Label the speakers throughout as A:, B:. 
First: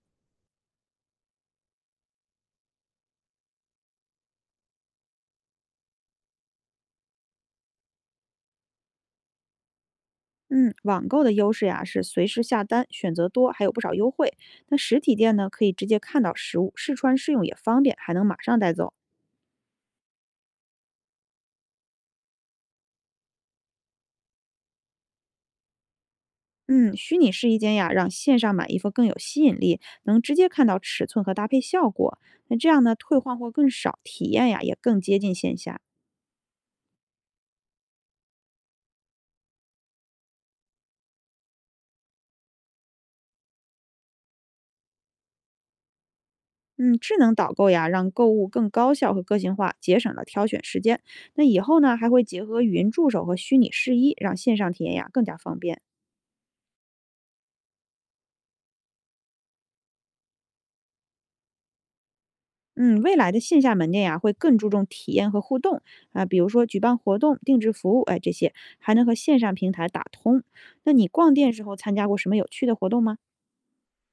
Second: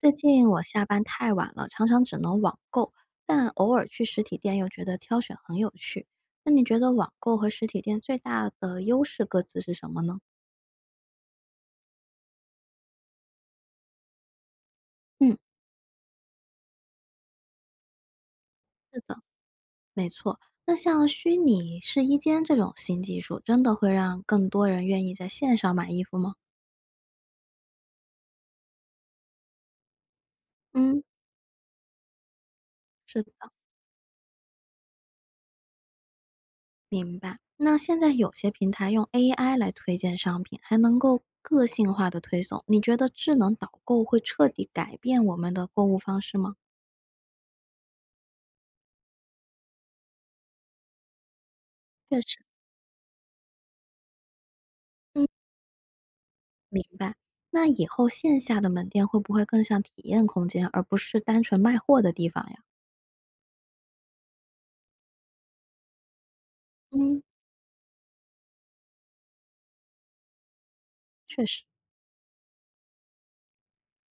A: 最近我下班太晚了，常常只能网购，但偶尔去实体店又觉得挑选很有趣。那你觉得网购和实体店最大的优势各自是什么呢？
B: 嗯，网购的优势呀是随时下单，选择多，还有不少优惠。那实体
A: 嗯，
B: 店呢，可以直接看到实物，试穿试用也方便，还能马上带走。
A: 是的，没错。那像虚拟试衣间这种新技术，真的会让更多人愿意在线上买衣服吗？
B: 嗯，虚拟试衣间呀，让线上买衣服更有吸引力，能直接看到
A: 嗯，
B: 尺寸和搭配效果。那这样呢，退
A: 是的，
B: 换货更少，体验呀也更接近线下。
A: 明白。那现在有些平台用 AI 来推荐商品，还能够个性化的推送。你觉得智能导购会彻底改变我们的购物方式吗？
B: 嗯，智能导购呀，让购物更高效和个性化，节省了挑选时间。那以后呢，还
A: 确
B: 会
A: 实。
B: 结合语音助手和虚拟试衣，让线上体验呀更加方便。
A: 明白。那以后线下的门店会不会更像体验空间，而不是单纯卖货的地方呀？
B: 嗯，未来的线下门店呀、会更注重体验和互动啊，比如说举办活
A: 嗯，
B: 动、定制服务，哎，这些还能和线上平台打通。那你逛
A: 确
B: 店
A: 实，
B: 时候参加过什么有趣的活动吗？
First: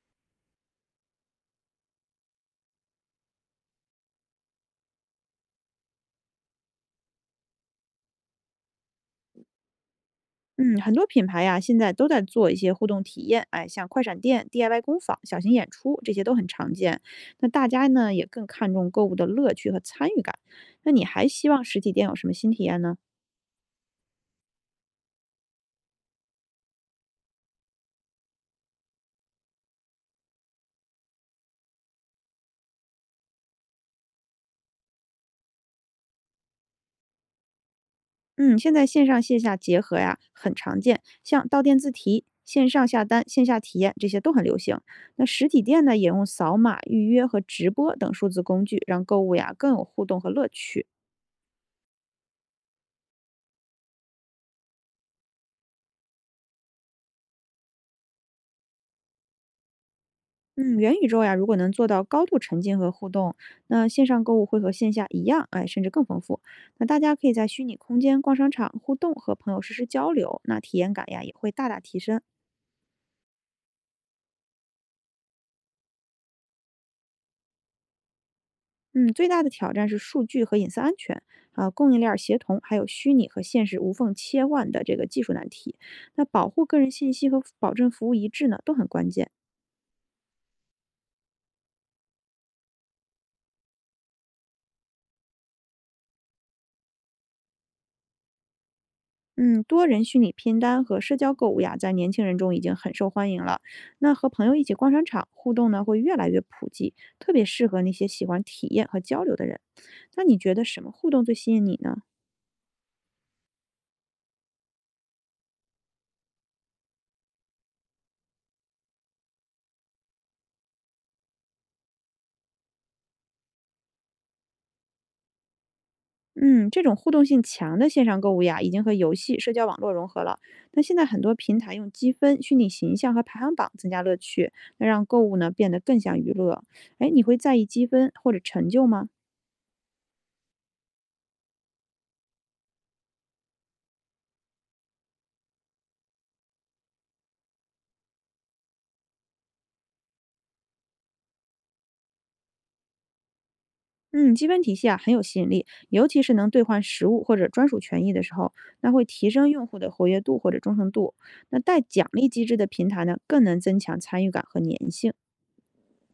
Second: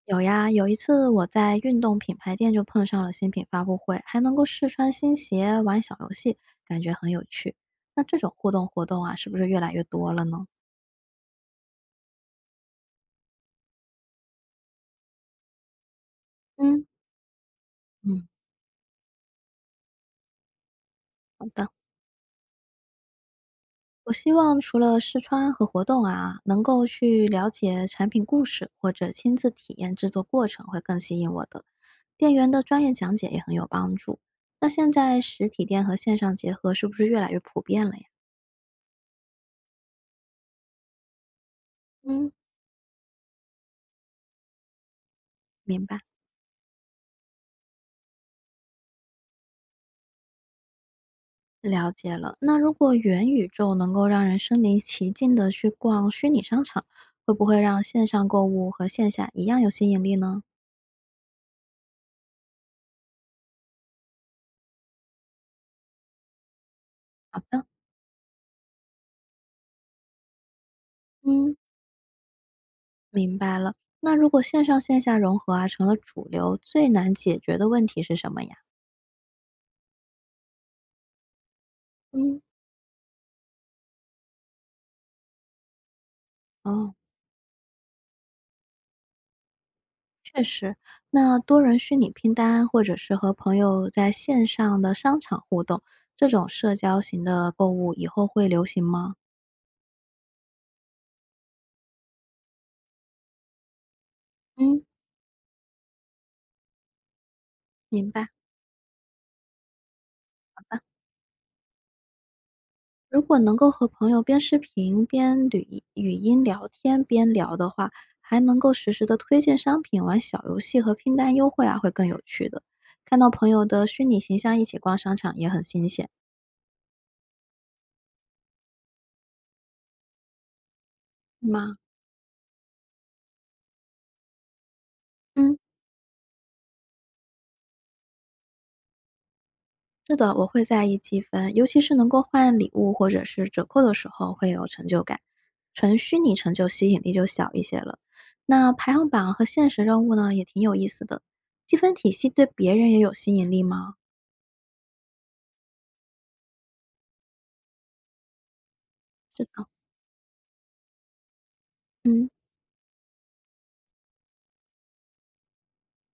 A: 有呀，有一次我在运动品牌店就碰上了新品发布会，还能够试穿新鞋、玩小游戏，感觉很有趣。那这种互动活动啊，是不是越来越多了呢？
B: 嗯，很多品牌呀、现在都在做一些互动体验，哎，像快闪店、DIY 工坊、小型演出，这些都很常
A: 嗯，
B: 见。那大家呢也
A: 嗯，
B: 更看重购物的乐趣和参与感。那你还
A: 好
B: 希望
A: 的，
B: 实体店有什么新体验呢？
A: 我希望除了试穿和活动啊，能够去了解产品故事或者亲自体验制作过程，会更吸引我的。店员的专业讲解也很有帮助。那现在实体店和线上结合是不是越来越普遍了呀？
B: 嗯，现在线上线下结合呀很常见，像到店自提、
A: 嗯，
B: 线上下单、线下体验这些都很流行。那实体
A: 明
B: 店呢，
A: 白，
B: 也用扫码预约和直播等数字工具，让购物呀更有互动和乐趣。
A: 了解了。那如果元宇宙能够让人身临其境的去逛虚拟商场，会不会让线上购物和线下一样有吸引力呢？
B: 嗯，元宇宙呀，如果能做到高度沉浸和互动，那线上购物会和线下一样，哎，甚至更丰富。那大家可以
A: 好
B: 在
A: 的，
B: 虚拟空间逛商场、互动和朋友实时交流，那体验感呀也会
A: 嗯，
B: 大大提升。
A: 明白了。那如果线上线下融合啊成了主流，最难解决的问题是什么呀？
B: 嗯，最大的挑战是数据和隐私安全啊、供应链儿协
A: 嗯。
B: 同，还有虚拟和现实无缝切换的这个技术难题。那保护个人
A: 哦，
B: 信息和保证服务一致呢，都很关键。
A: 那多人虚拟拼单，或者是和朋友在线上的商场互动，这种社交型的购物以后会流行吗？
B: 嗯，多人虚拟拼单和社交购物呀，在年轻人中已经很受欢迎了。那和朋友一起
A: 嗯，
B: 逛商场互动呢，会越来越普及，特别适合那些
A: 明
B: 喜
A: 白。
B: 欢体验和交流的人。那你觉得什么互动最吸引你呢？
A: 如果能够和朋友边视频语音聊天边聊的话，还能够实时的推荐商品、玩小游戏和拼单优惠啊，会更有趣的。看到朋友的虚拟形象一起逛商场也很新鲜，
B: 嗯，这种互动性强的线上购物呀，已经和游戏、社交网络融合了。那现在很多
A: 是
B: 平台
A: 吗？
B: 用积分、虚拟形象和排行榜增加乐趣，那让购物呢
A: 嗯，
B: 变得更像娱乐。哎，你会在意积分或者成就吗？
A: 是的，我会在意积分，尤其是能够换礼物或者是折扣的时候，会有成就感。纯虚拟成就吸引力就小一些了。那排行榜和现实任务呢，也挺有意思的。积分体系对别人也有吸引力吗？
B: 嗯，积分体系啊很有吸引力，尤其是能兑换实物或者专属权益的时候，那会提
A: 是
B: 升
A: 的，
B: 用户的活跃度或者忠诚度。那带奖
A: 嗯，
B: 励机制的平台呢，更能增强参与感和粘性。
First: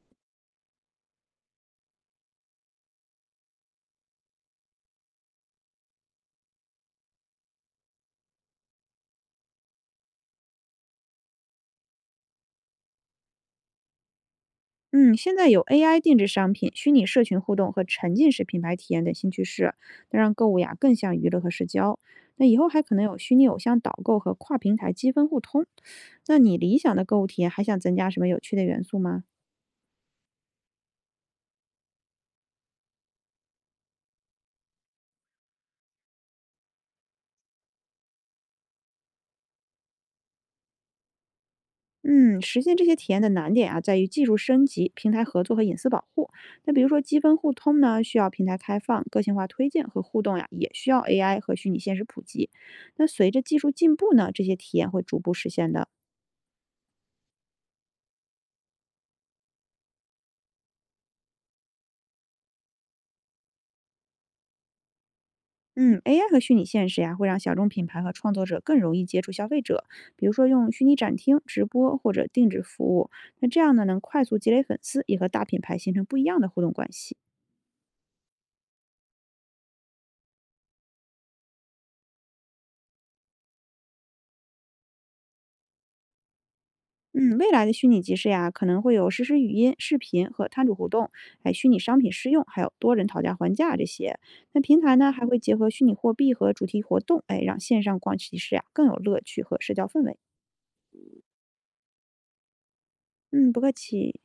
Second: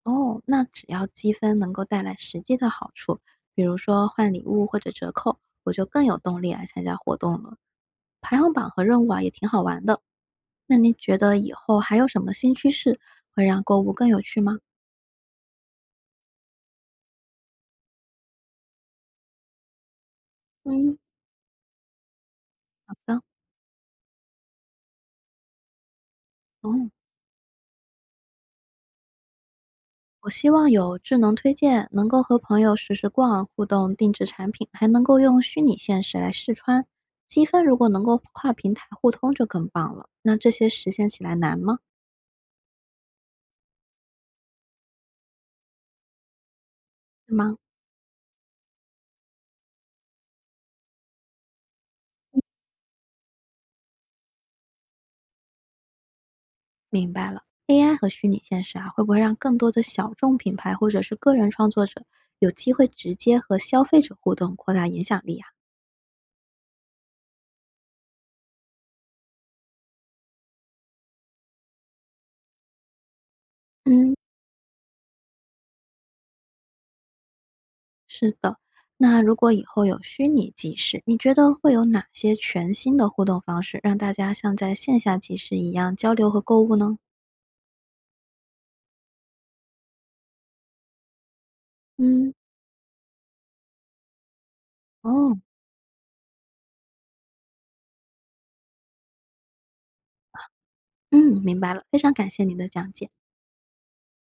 A: 哦，那只要积分能够带来实际的好处，比如说换礼物或者折扣，我就更有动力来参加活动了。排行榜和任务啊，也挺好玩的。那您觉得以后还有什么新趋势会让购物更有趣吗？
B: 嗯，现在有 AI 定制商品、虚拟社群互动和沉浸式品牌体验等新趋势，那让购物呀更
A: 嗯。
B: 像娱乐和社交。那以后还可能有
A: 嗯，
B: 虚拟偶像导购和跨平台积分互通。那你
A: 哦，
B: 理想的购物体验还想增加什么有趣的元素吗？
A: 我希望有智能推荐，能够和朋友实时逛啊、互动定制产品，还能够用虚拟现实来试穿。积分如果能够跨平台互通就更棒了。那这些实现起来难吗？
B: 嗯，实现这些体验的难点啊，在于技术升级、平台合作和隐私保护。那比如说积
A: 是
B: 分互
A: 吗？
B: 通呢，需要平台开放、个性化推荐和互动呀，也需要 AI 和虚拟现实普及。那随着技术进步呢，这些体验会逐步实现的。
A: 明白了。AI 和虚拟现实啊，会不会让更多的小众品牌或者是个人创作者有机会直接和消费者互动，扩大影响力啊？
B: 嗯，AI 和虚拟现实呀，会让小众品牌和创作者更容易接触消费者，比如说用虚拟展厅、直播或者定制服务。那这样呢，能
A: 嗯，
B: 快速积累粉丝，也和大品牌形成不一样的互动关系。
A: 是的，那如果以后有虚拟集市，你觉得会有哪些全新的互动方式，让大家像在线下集市一样交流和购物呢？
B: 嗯，未来的虚拟集市呀，可能会有实时语音、视频和摊主互动，哎，虚拟商品试
A: 嗯，
B: 用，还有多人讨价还价这些。那平台呢，还
A: 哦，
B: 会结合虚拟货币和主题活动，哎，让线上逛集市呀更有乐趣和社交氛围。
A: 嗯，明白了，非常感谢你的讲解。
B: 嗯，不客气。